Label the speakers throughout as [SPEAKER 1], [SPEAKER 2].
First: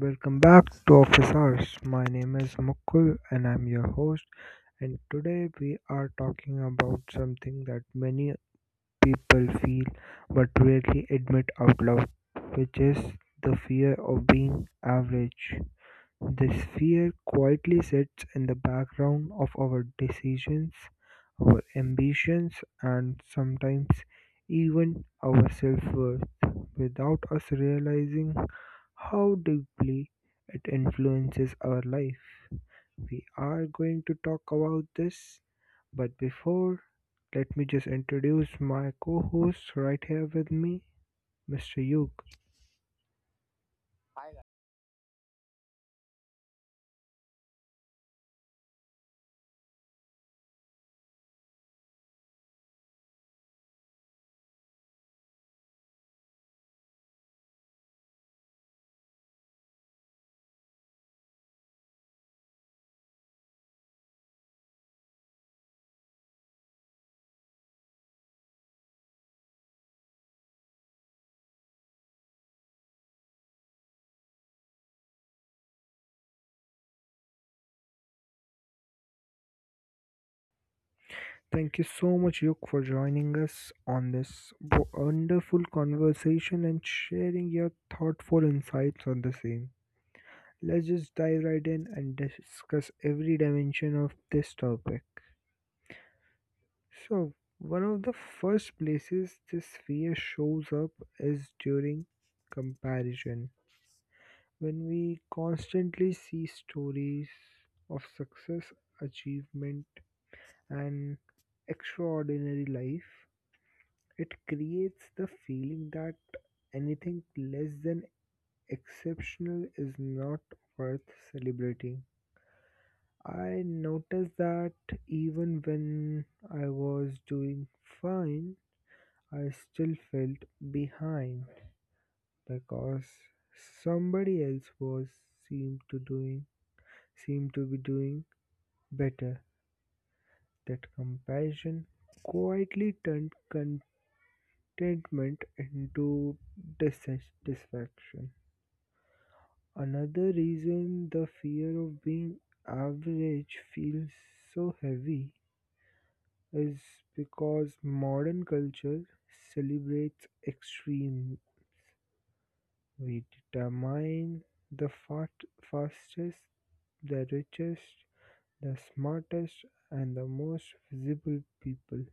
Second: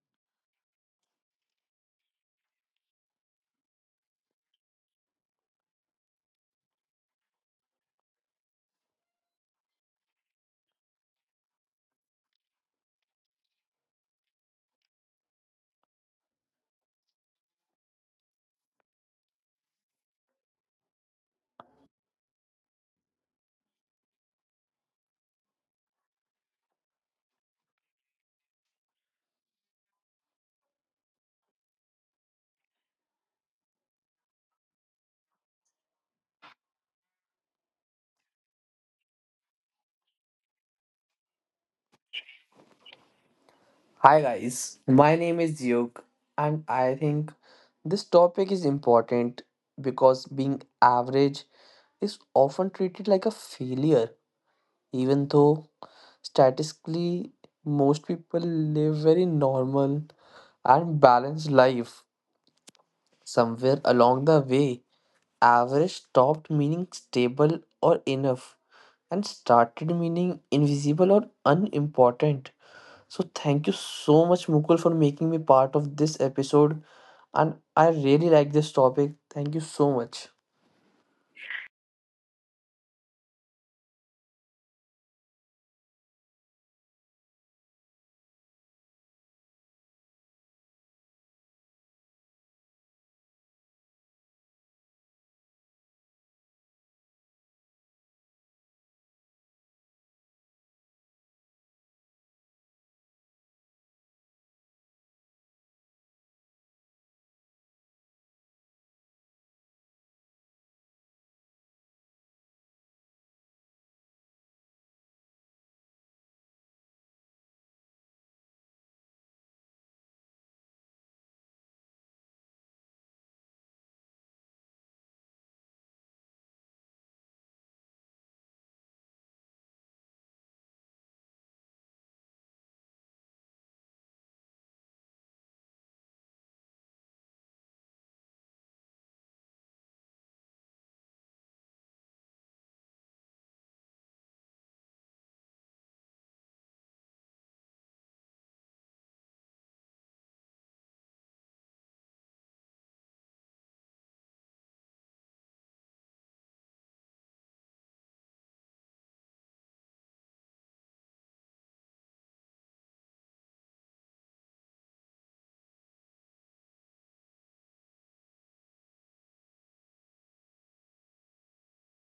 [SPEAKER 1] welcome back to Office Hours. My name is Mukul and I'm your host. And today we are talking about something that many people feel but rarely admit out loud, which is the fear of being average. This fear quietly sits in the background of our decisions, our ambitions, and sometimes even our self worth without us realizing how deeply it influences our life. We are going to talk about this, but before, let me just introduce my co host right here with me, Mr. Yug.
[SPEAKER 2] Hi guys, my name is Yug and I think this topic is important because being average is often treated like a failure even though statistically most people live very normal and balanced life. Somewhere along the way, average stopped meaning stable or enough and started meaning invisible or unimportant. So thank you so much, Mukul, for making me part of this episode. And I really like this topic. Thank you so much.
[SPEAKER 1] Thank you so much, Yuk, for joining us on this wonderful conversation and sharing your thoughtful insights on the same. Let's just dive right in and discuss every dimension of this topic. So, one of the first places this fear shows up is during comparison. When we constantly see stories of success, achievement, and extraordinary life, it creates the feeling that anything less than exceptional is not worth celebrating. I noticed that even when I was doing fine, I still felt behind because somebody else was seemed to doing seemed to be doing better. That comparison quietly turned contentment into dissatisfaction. Another reason the fear of being average feels so heavy is because modern culture celebrates extreme. We determine the fat, fastest, the richest, the smartest, and the most visible people.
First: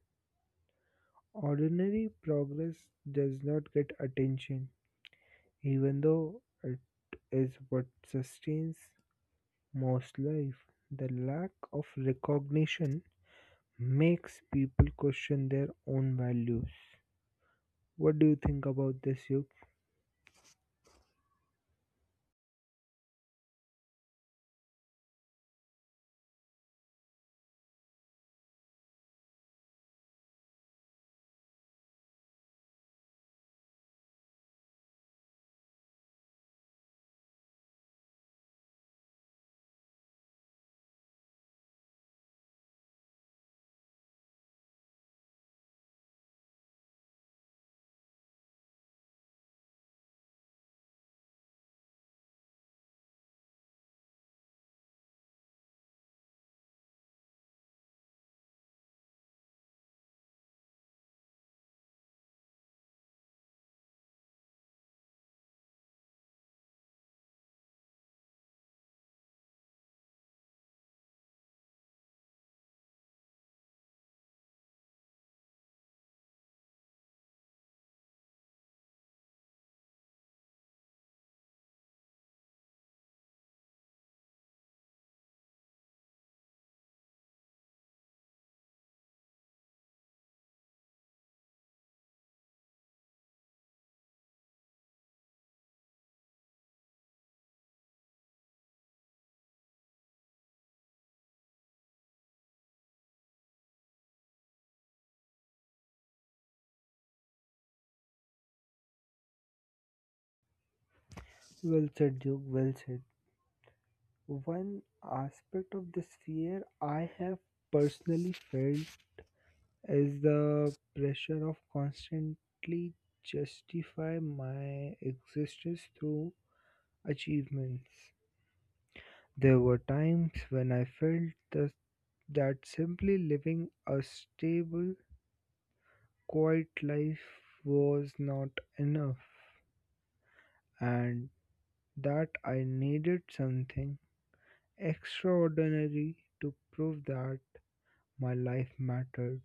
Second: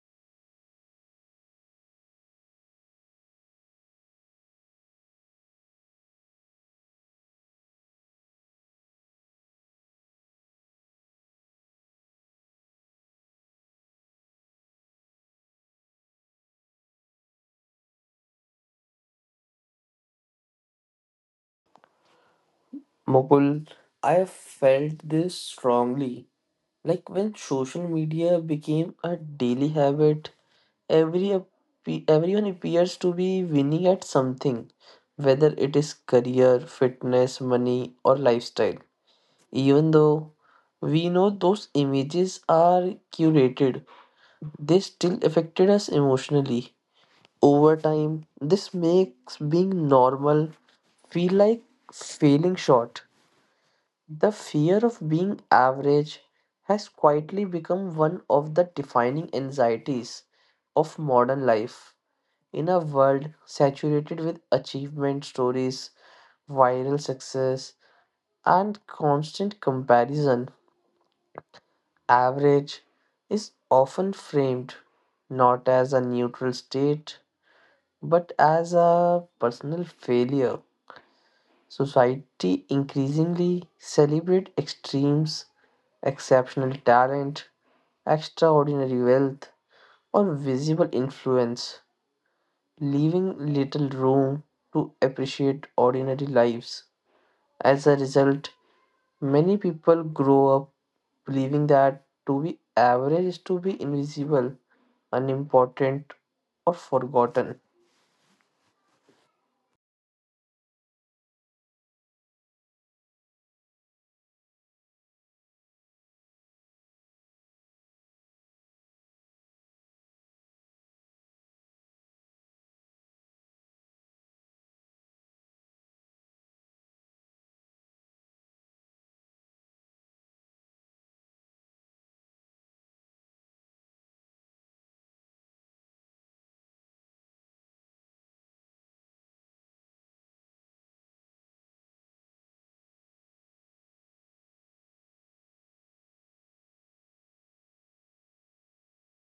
[SPEAKER 1] Ordinary progress does not get attention, even though it is what sustains most life, the lack of recognition makes people question their own values. What do you think about this, Yug?
[SPEAKER 2] Mukul, I felt this strongly. Like when social media became a daily habit, everyone appears to be winning at something, whether it is career, fitness, money, or lifestyle. Even though we know those images are curated, they still affected us emotionally. Over time, this makes being normal feel like failing short. The fear of being average has quietly become one of the defining anxieties of modern life. In a world saturated with achievement stories, viral success, and constant comparison, average is often framed not as a neutral state but as a personal failure. Society increasingly celebrate extremes, exceptional talent, extraordinary wealth, or visible influence, leaving little room to appreciate ordinary lives. As a result, many people grow up believing that to be average is to be invisible, unimportant, or forgotten.
[SPEAKER 1] Well said, Yug. Well said. One aspect of this fear I have personally felt is the pressure of constantly justify my existence through achievements. There were times when I felt that simply living a stable quiet life was not enough, and that I needed something extraordinary to prove that my life mattered.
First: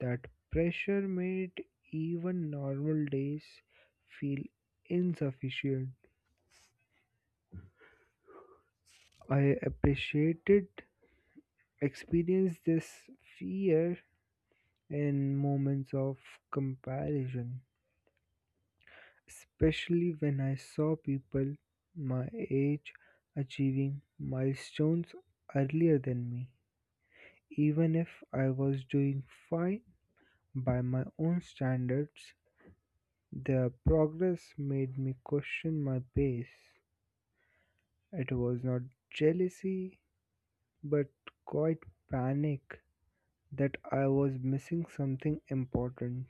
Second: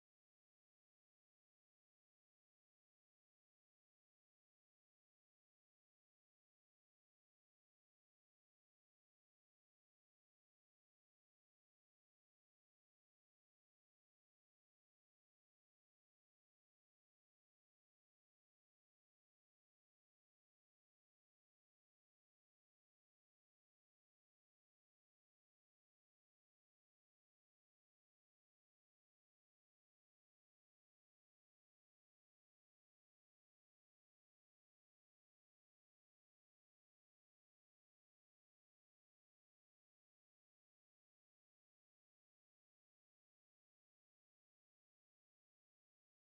[SPEAKER 1] That pressure made even normal days feel insufficient. I appreciated experience this fear in moments of comparison, especially when I saw people my age achieving milestones earlier than me. Even if I was doing fine by my own standards, their progress made me question my pace. It was not jealousy, but quite panic that I was missing something important.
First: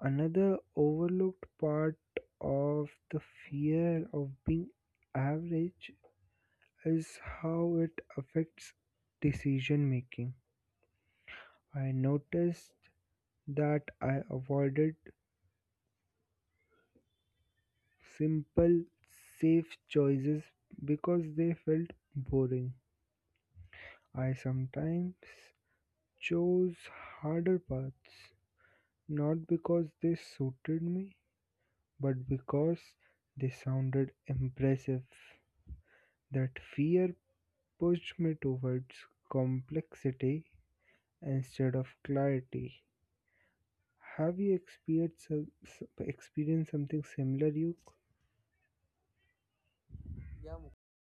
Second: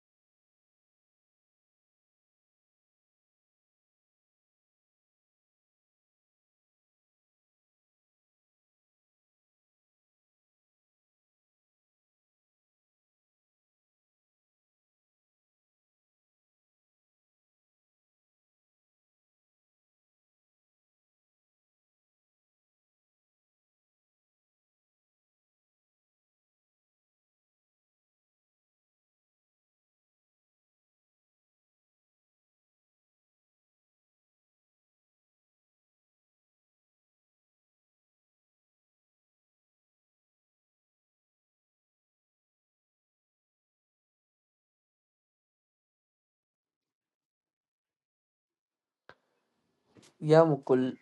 [SPEAKER 1] Another overlooked part of the fear of being average is how it affects decision making. I noticed that I avoided simple, safe choices because they felt boring. I sometimes chose harder paths not because they suited me, but because they sounded impressive. That fear pushed me towards complexity instead of clarity. Have you experienced something similar, you?
[SPEAKER 2] Yeah, Mukul.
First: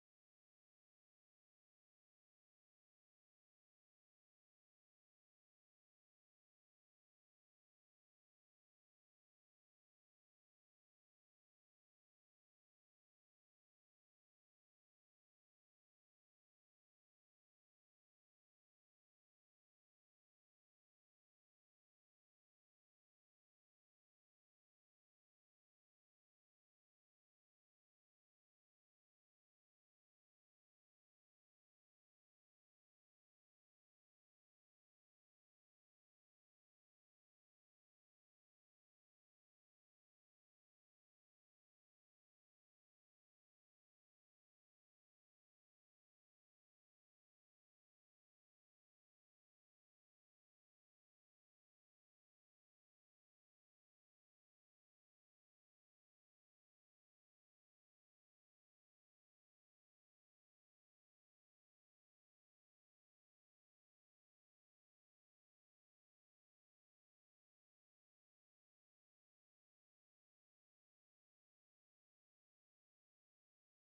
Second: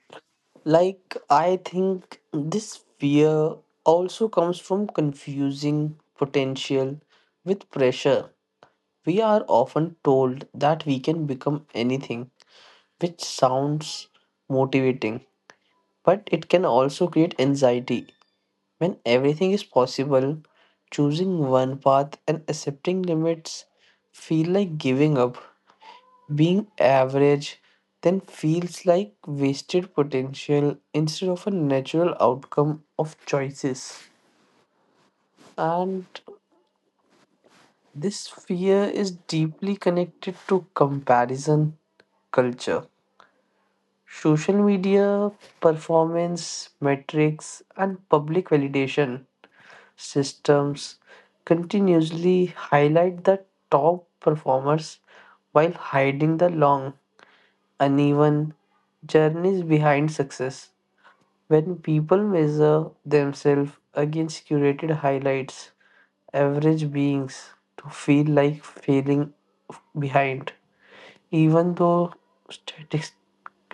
[SPEAKER 2] Like, I think this fear also comes from confusing potential with pressure. We are often told that we can become anything, which sounds motivating, but it can also create anxiety. When everything is possible, choosing one path and accepting limits feel like giving up. Being average then feels like wasted potential instead of a natural outcome of choices. And this fear is deeply connected to comparison culture. Social media, performance, metrics, and public validation systems continuously highlight the top performers while hiding the long, uneven journeys behind success. When people measure themselves against curated highlights, average beings to feel like failing behind. Even though statis-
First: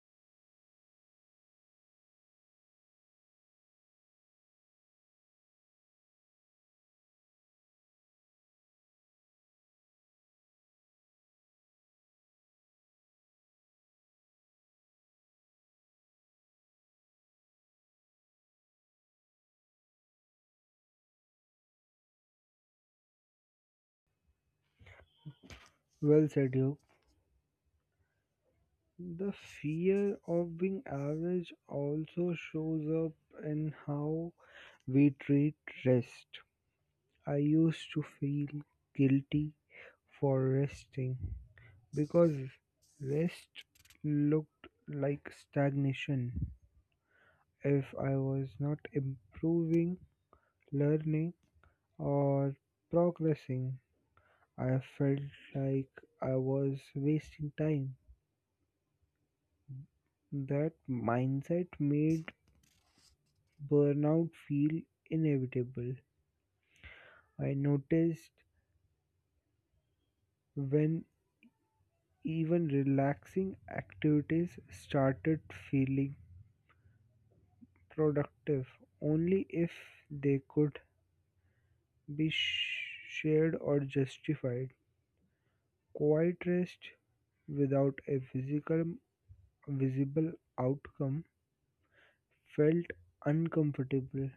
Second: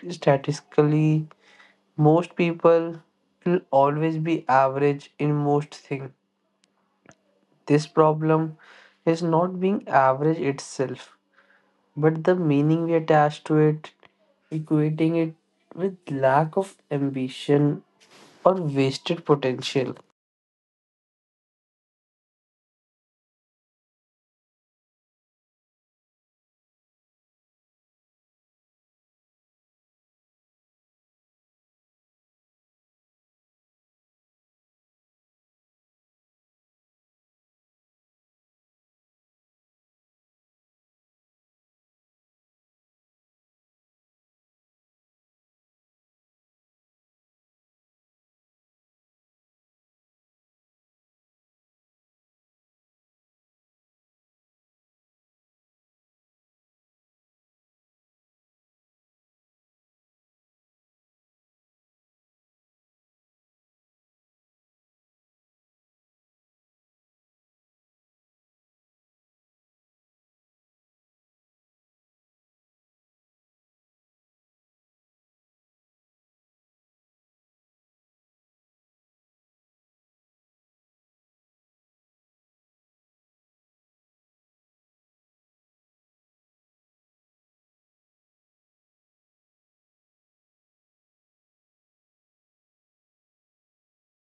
[SPEAKER 2] statistically most people will always be average in most things, this problem is not being average itself, but the meaning we attach to it, equating it with lack of ambition or wasted potential.
[SPEAKER 1] Well said, you. The fear of being average also shows up in how we treat rest. I used to feel guilty for resting because rest looked like stagnation. If I was not improving, learning, or progressing, I felt like I was wasting time. That mindset made burnout feel inevitable. I noticed when even relaxing activities started feeling productive only if they could shared or justified. Quiet rest without a physical visible outcome felt uncomfortable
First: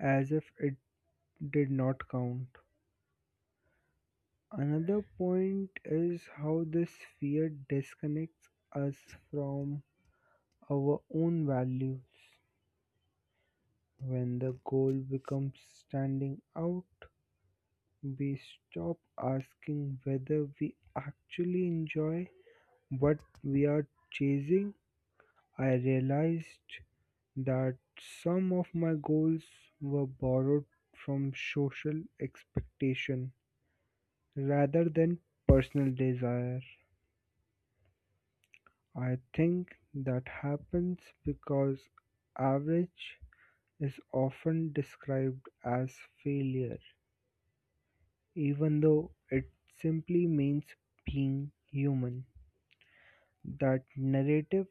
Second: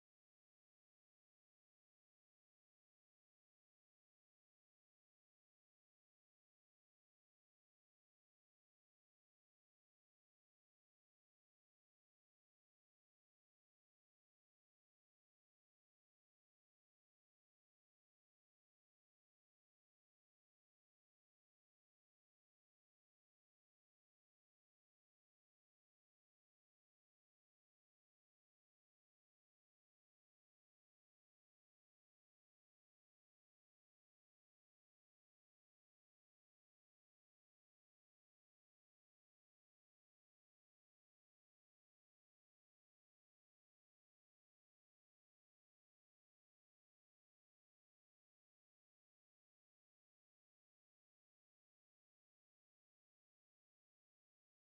[SPEAKER 1] as if it did not count. Another point is how this fear disconnects us from our own values. When the goal becomes standing out, we stop asking whether we actually enjoy what we are chasing. I realized that some of my goals were borrowed from social expectation rather than personal desire. I think that happens because average is often described as failure, even though it simply means being human. That narrative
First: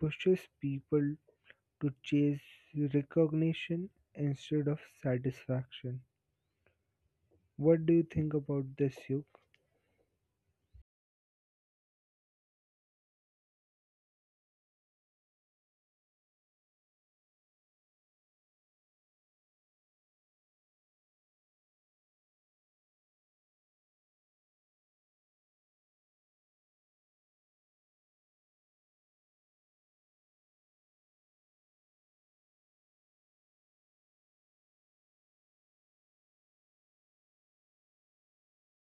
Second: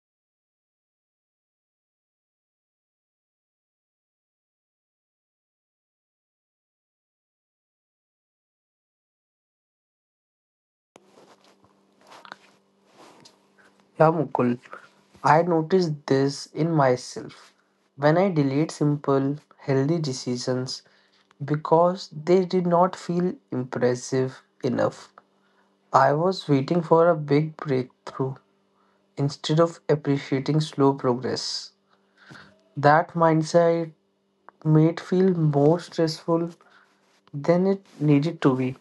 [SPEAKER 1] pushes people to chase recognition instead of satisfaction. What do you think about this, you?
[SPEAKER 2] Yeah, Mukul, I noticed this in myself when I delayed simple, healthy decisions because they did not feel impressive enough. I was waiting for a big breakthrough instead of appreciating slow progress. That mindset made feel more stressful than it needed to be.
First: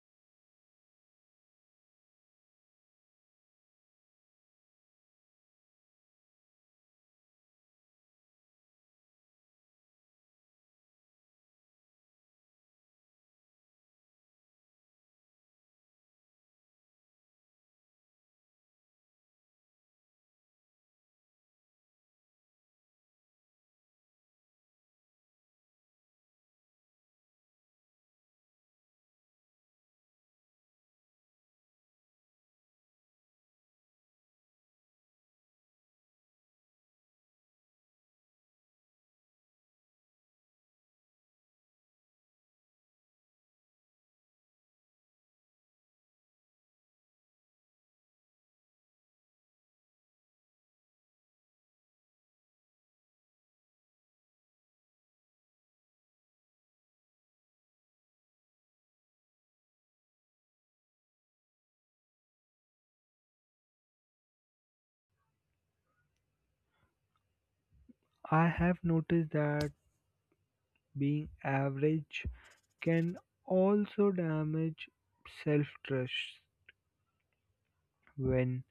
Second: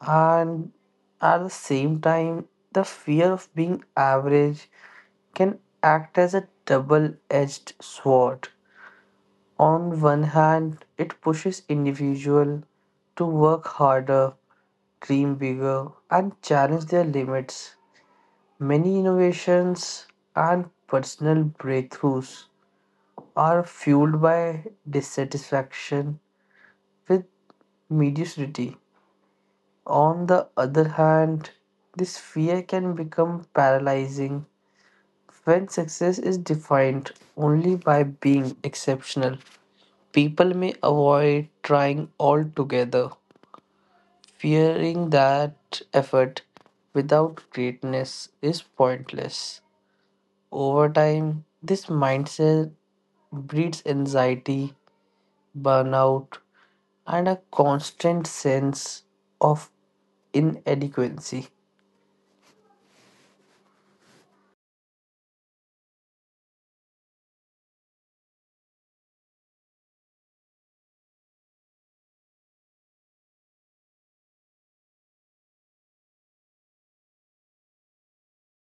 [SPEAKER 2] And at the same time the fear of being average can act as a double-edged sword. On one hand it pushes individual to work harder, dream bigger and challenge their limits. Many innovations and personal breakthroughs are fueled by dissatisfaction with mediocrity. On the other hand, this fear can become paralyzing when success is defined only by being exceptional. People may avoid trying altogether, fearing that effort without greatness is pointless. Over time, this mindset breeds anxiety, burnout, and a constant sense of inadequacy.
[SPEAKER 1] I have noticed that being average can also damage self trust when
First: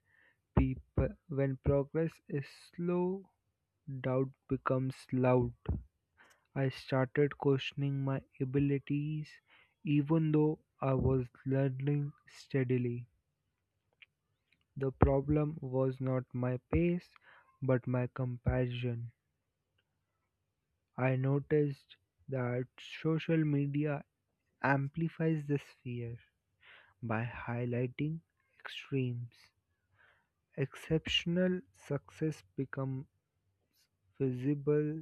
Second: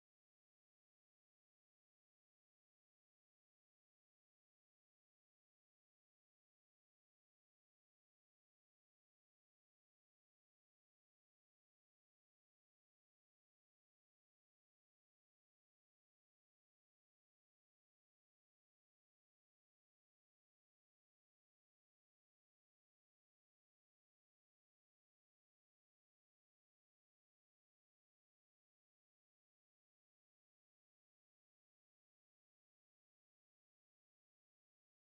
[SPEAKER 1] people when progress is slow, doubt becomes loud. I started questioning my abilities even though I was learning steadily. The problem was not my pace but my comparison. I noticed that social media amplifies this fear by highlighting extremes. Exceptional success become visible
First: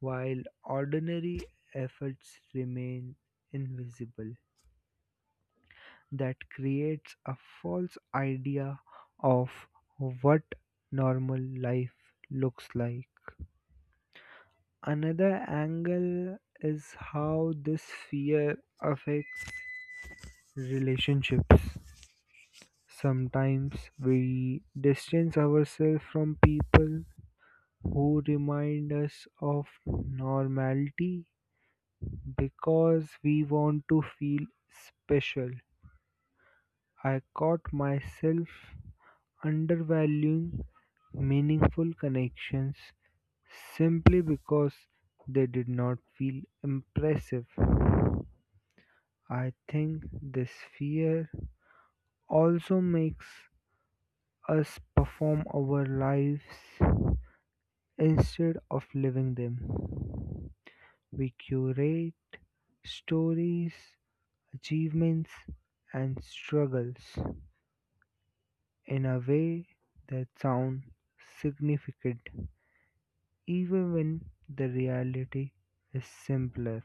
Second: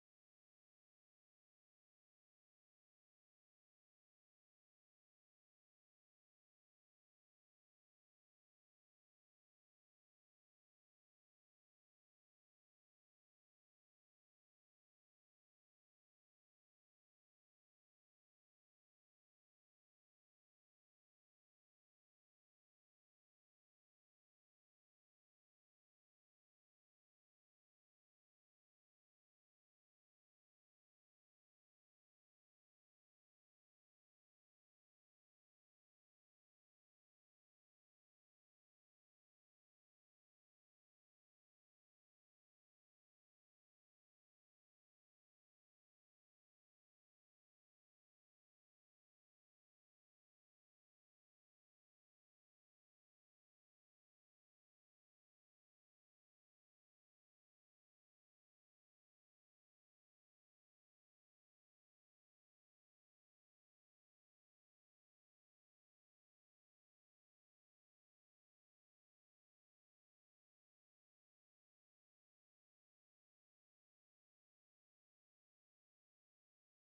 [SPEAKER 1] while ordinary efforts remain invisible. That creates a false idea of what normal life looks like. Another angle is how this fear affects relationships. Sometimes we distance ourselves from people who remind us of normality because we want to feel special. I caught myself undervaluing meaningful connections simply because they did not feel impressive. I think this fear also makes us perform our lives instead of living them. We curate stories, achievements, and struggles in a way that sound significant even when the reality is simpler.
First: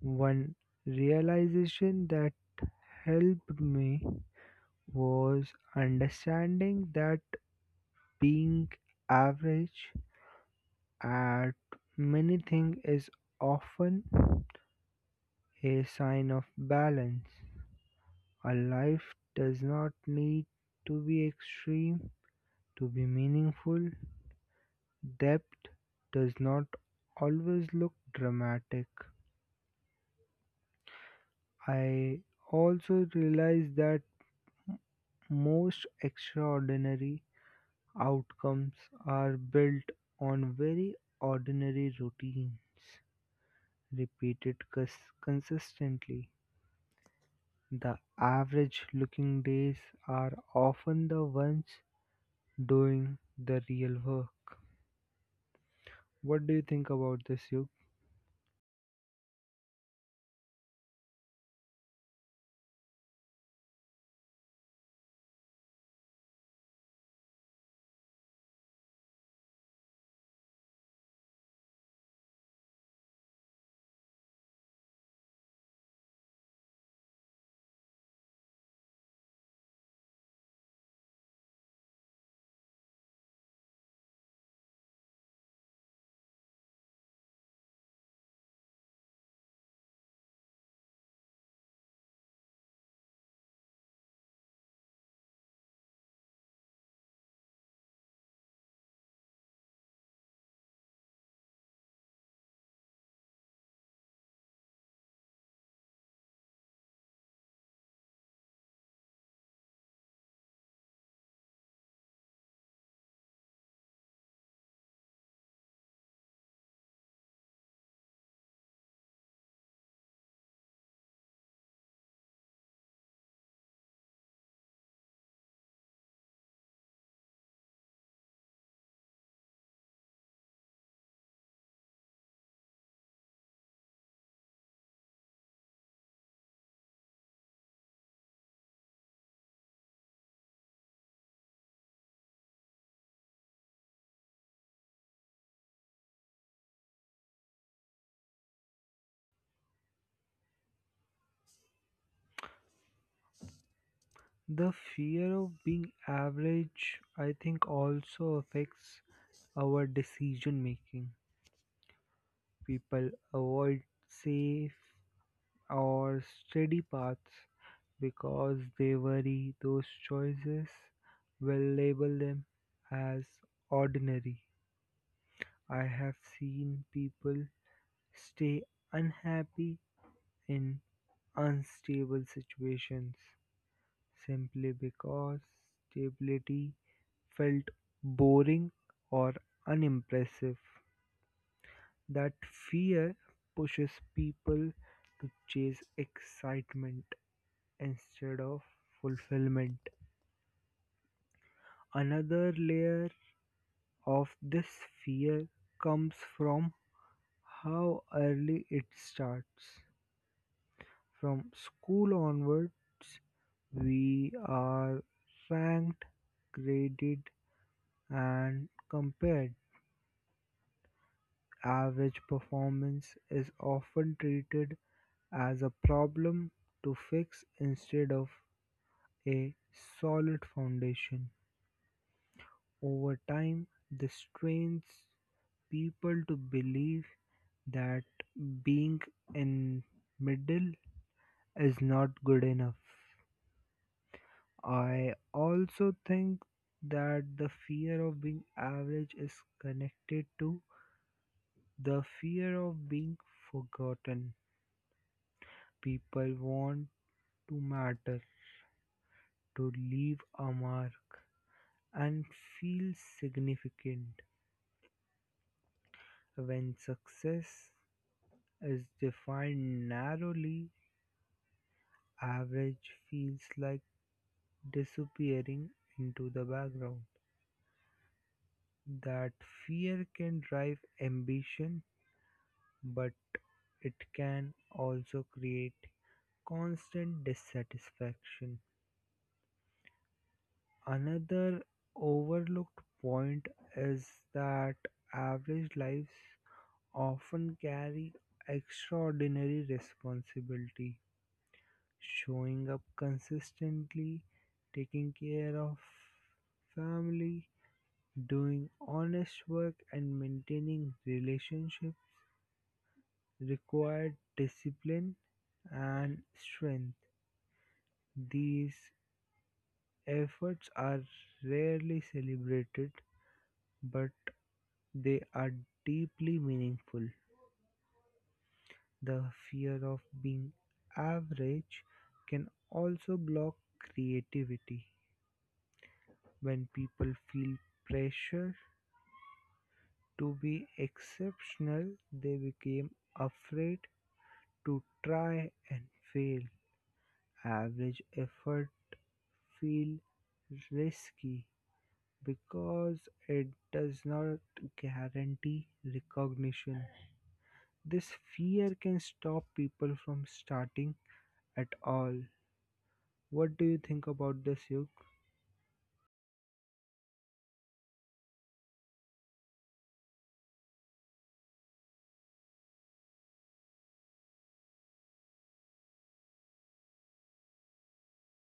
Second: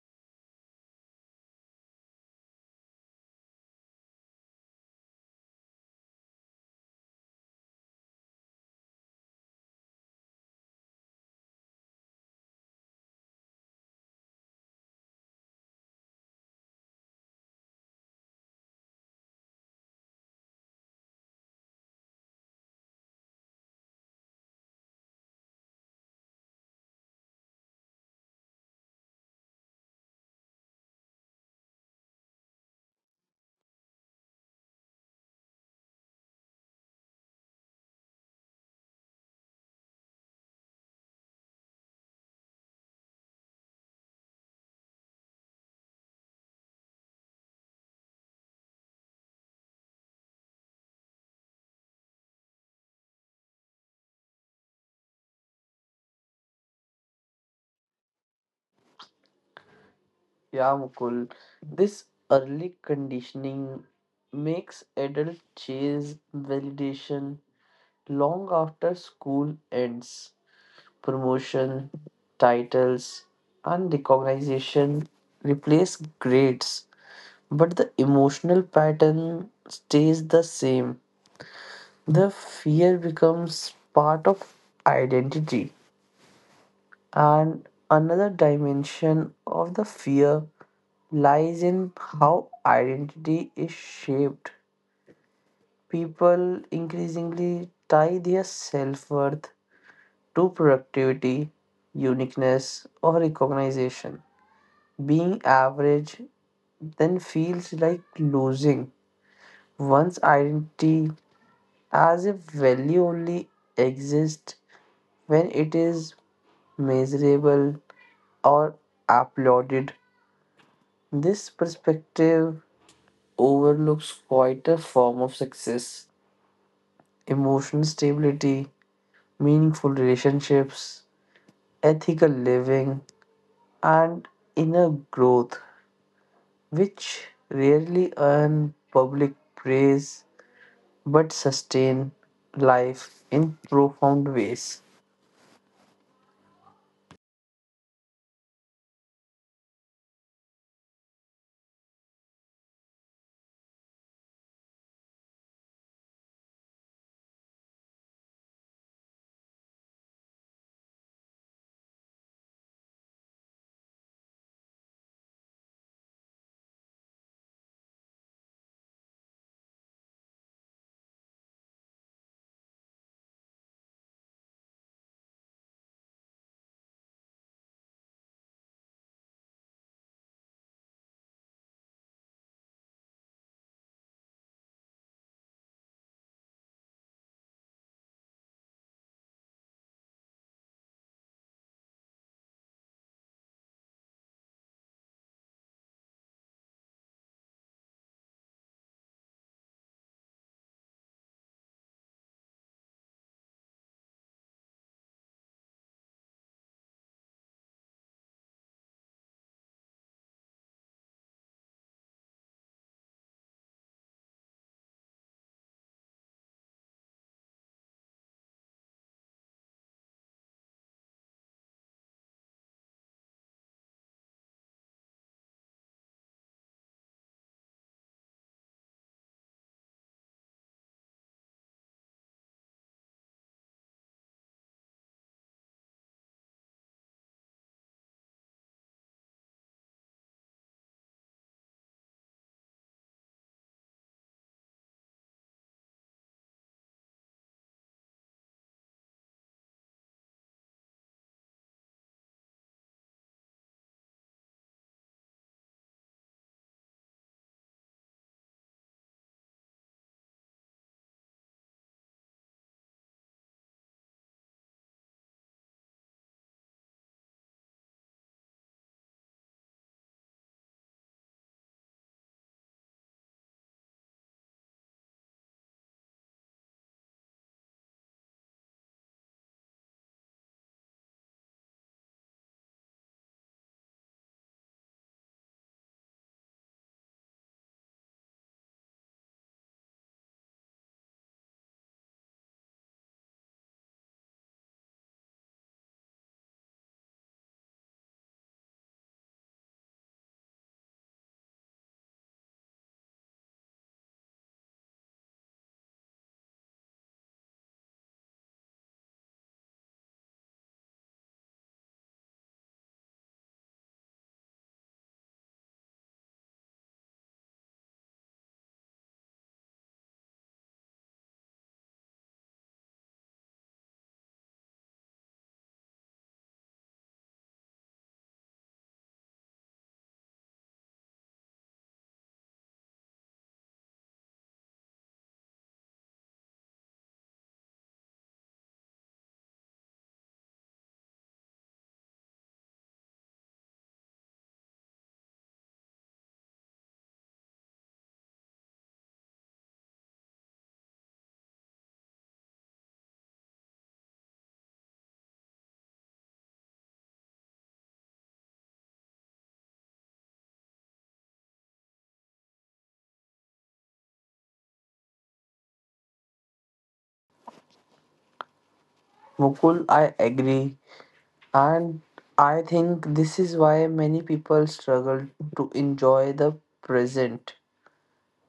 [SPEAKER 1] One realization that helped me was understanding that being average at many things is often a sign of balance. A life does not need to be extreme to be meaningful. Depth does not always look dramatic. I also realize that most extraordinary outcomes are built on very ordinary routines repeated consistently. The average looking days are often the ones doing the real work. What do you think about this, Yug?
[SPEAKER 2] Yeah, Mukul. This early conditioning makes adults chase validation long after school ends. Promotion, titles, and recognition replace grades, but the emotional pattern stays the same. The fear becomes part of identity. And another dimension of the fear lies in how identity is shaped. People increasingly tie their self worth to productivity, uniqueness, or recognition. Being average then feels like losing one's identity as if value only exists when it is measurable or applauded. This perspective overlooks quite a form of success: emotional stability, meaningful relationships, ethical living, and inner growth, which rarely earn public praise but sustain life in profound ways.
[SPEAKER 1] The fear of being average, I think, also affects our decision making. People avoid safe or steady paths because they worry those choices will label them as ordinary. I have seen people stay unhappy in unstable situations simply because stability felt boring or unimpressive. That fear pushes people to chase excitement instead of fulfillment. Another layer of this fear comes from how early it starts. From school onwards, we are ranked, graded, and compared. Average performance is often treated as a problem to fix instead of a solid foundation. Over time, this trains people to believe that being in middle is not good enough. I also think that the fear of being average is connected to the fear of being forgotten. People want to matter, to leave a mark, and feel significant. When success is defined narrowly, average feels like disappearing into the background. That fear can drive ambition, but it can also create constant dissatisfaction. Another overlooked point is that average lives often carry extraordinary responsibility. Showing up consistently, taking care of family, doing honest work, and maintaining relationships require discipline and strength. These efforts are rarely celebrated, but they are deeply meaningful. The fear of being average can also block creativity. When people feel pressure to be exceptional, they became afraid to try and fail; average effort feels risky because it does not guarantee recognition. This fear can stop people from starting at all. What do you think about this, Yuk?
[SPEAKER 2] Mukul, I agree, and I think this is why many people struggle to enjoy the present.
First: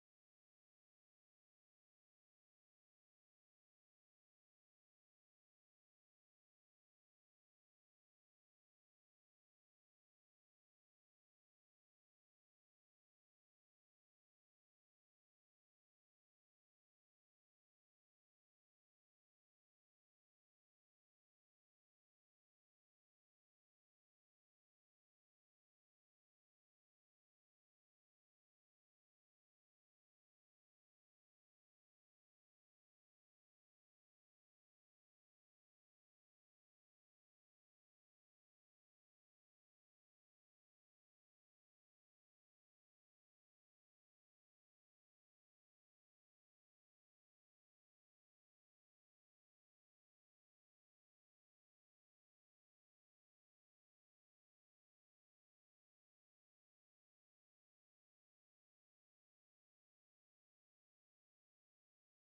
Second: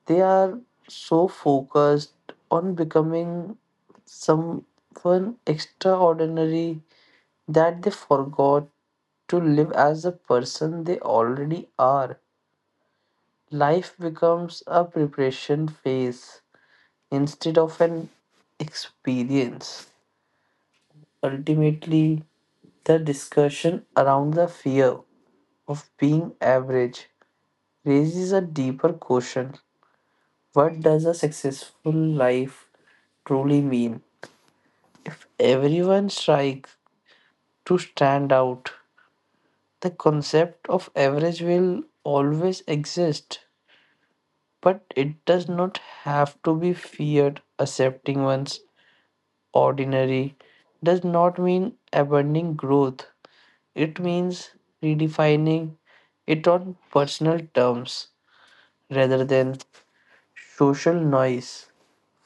[SPEAKER 2] They are so focused on becoming someone extraordinary that they forgot to live as a person they already are. Life becomes a preparation phase instead of an experience. Ultimately, the discussion around the fear of being average raises a deeper question. What does a successful life truly mean? If everyone strives to stand out, the concept of average will always exist, but it does not have to be feared. Accepting one's ordinary does not mean abandoning growth, it means redefining it on personal terms rather than social noise.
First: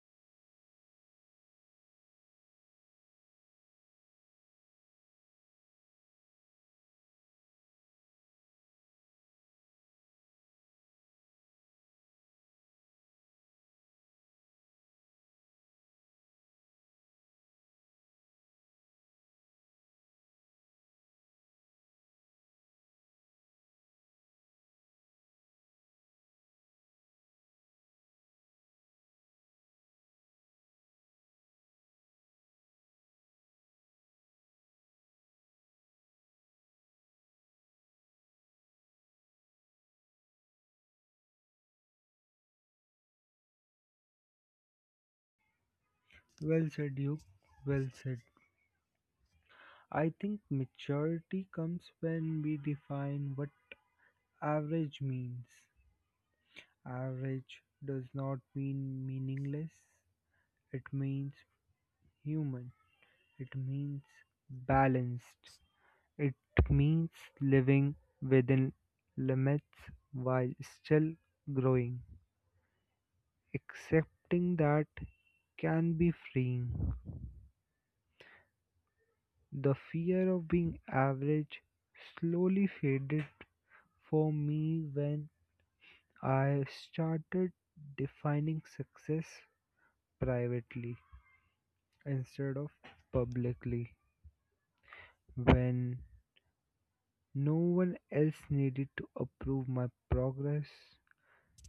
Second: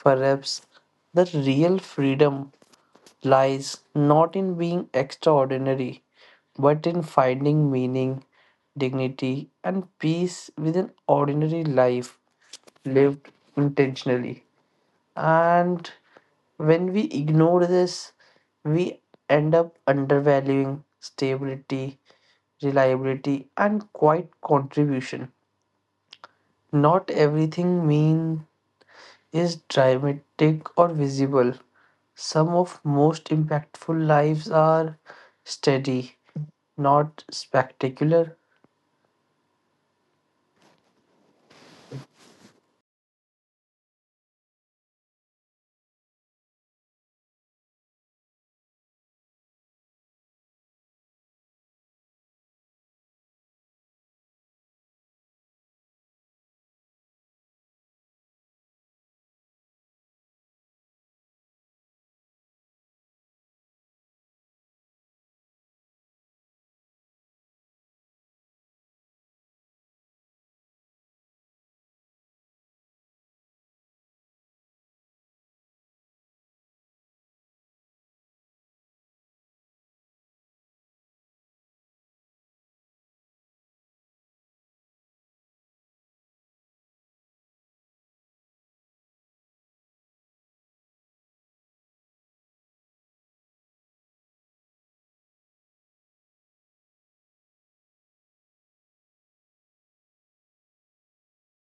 [SPEAKER 2] Perhaps the real freedom lies not in being extraordinary, but in finding meaning, dignity, and peace within ordinary life lived intentionally. And when we ignore this, we end up undervaluing stability, reliability, and quiet contribution. Not everything means is dramatic or visible. Some of most impactful lives are steady, not spectacular.
[SPEAKER 1] Well said, Yuk. Well said. I think maturity comes when we define what average means. Average does not mean meaningless, it means human, it means balanced, it means living within limits while still growing. Accepting that can be freeing. The fear of being average slowly faded for me when I started defining success privately, instead of publicly, when no one else needed to approve my progress.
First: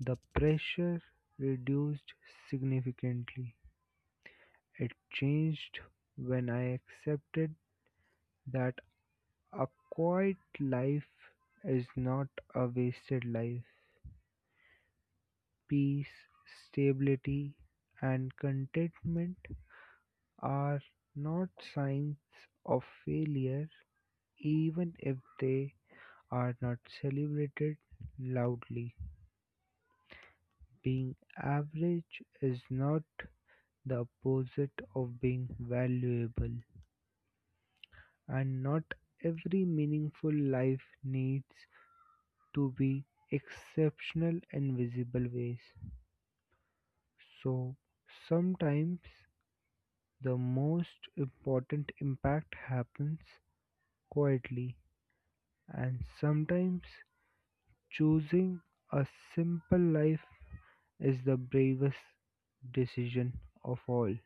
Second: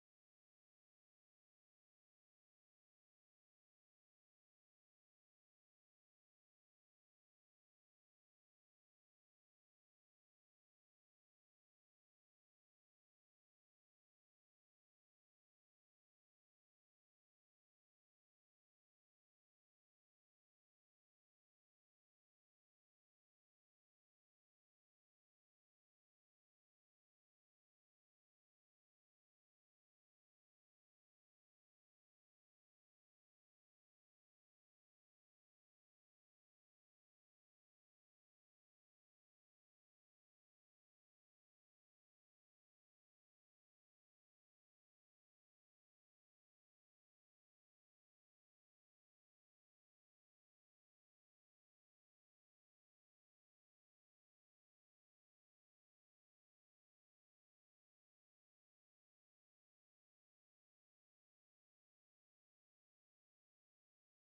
[SPEAKER 1] The pressure reduced significantly. It changed when I accepted that a quiet life is not a wasted life. Peace, stability, and contentment are not signs of failure even if they are not celebrated loudly. Being average is not the opposite of being valuable, and not every meaningful life needs to be exceptional in visible ways. So, sometimes the most important impact happens quietly, and sometimes choosing a simple life is the bravest decision of all.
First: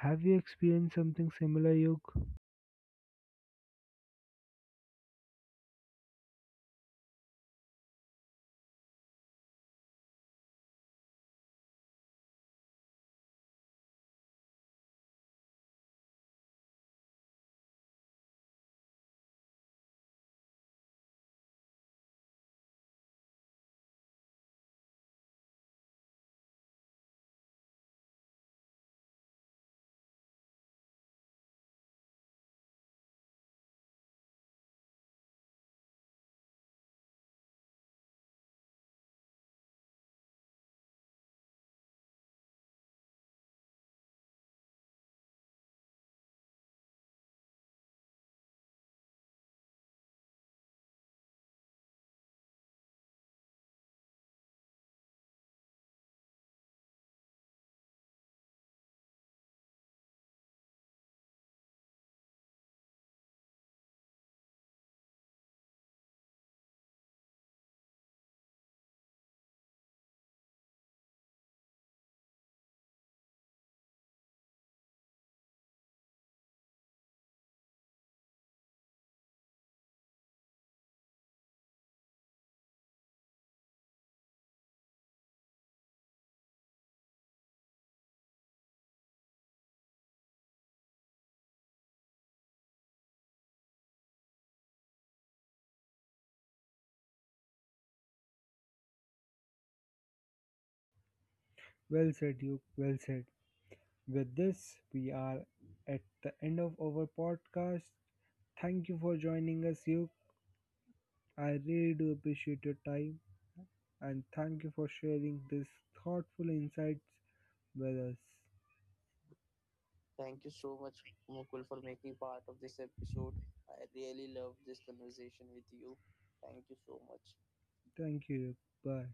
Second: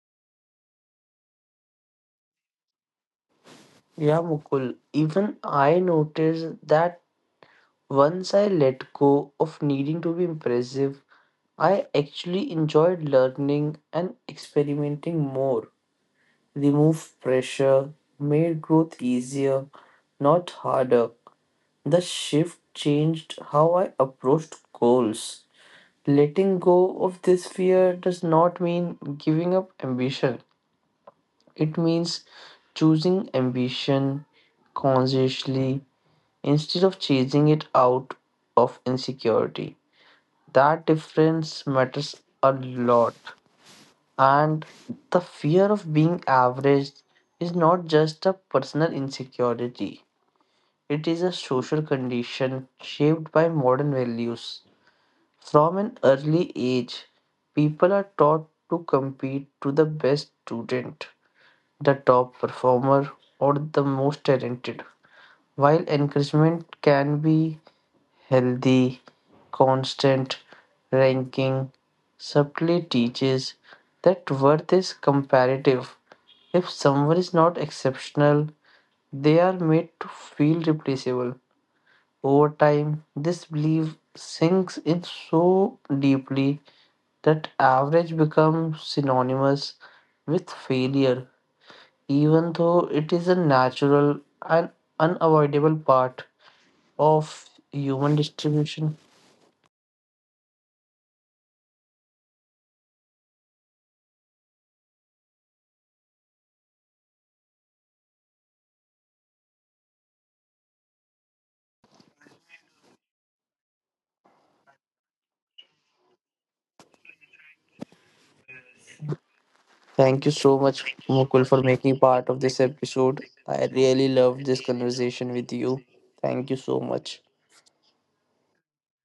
[SPEAKER 1] Have you experienced something similar, Yog?
[SPEAKER 2] Yeah, Mukul. Even I noticed that once I let go of needing to be impressive, I actually enjoyed learning and experimenting more. Remove pressure, made growth easier, not harder. The shift changed how I approached goals. Letting go of this fear does not mean giving up ambition. It means choosing ambition consciously instead of chasing it out of insecurity. That difference matters a lot. And the fear of being average is not just a personal insecurity, it is a social condition shaped by modern values. From an early age, people are taught to compete to the best student, the top performer, or the most talented. While encouragement can be healthy, constant ranking subtly teaches that worth is comparative. If someone is not exceptional, they are made to feel replaceable. Over time, this belief sinks in so deeply that average becomes synonymous with failure, even though it is a natural and unavoidable part of human distribution.
[SPEAKER 1] Well said, Duke. Well said. With this, we are at the end of our podcast. Thank you for joining us, Duke. I really do appreciate your time and thank you for sharing these thoughtful insights with us.
[SPEAKER 2] Thank you so much, Mukul, for making part of this episode. I really loved this conversation with you. Thank you so much.
[SPEAKER 1] Thank you, Duke. Bye.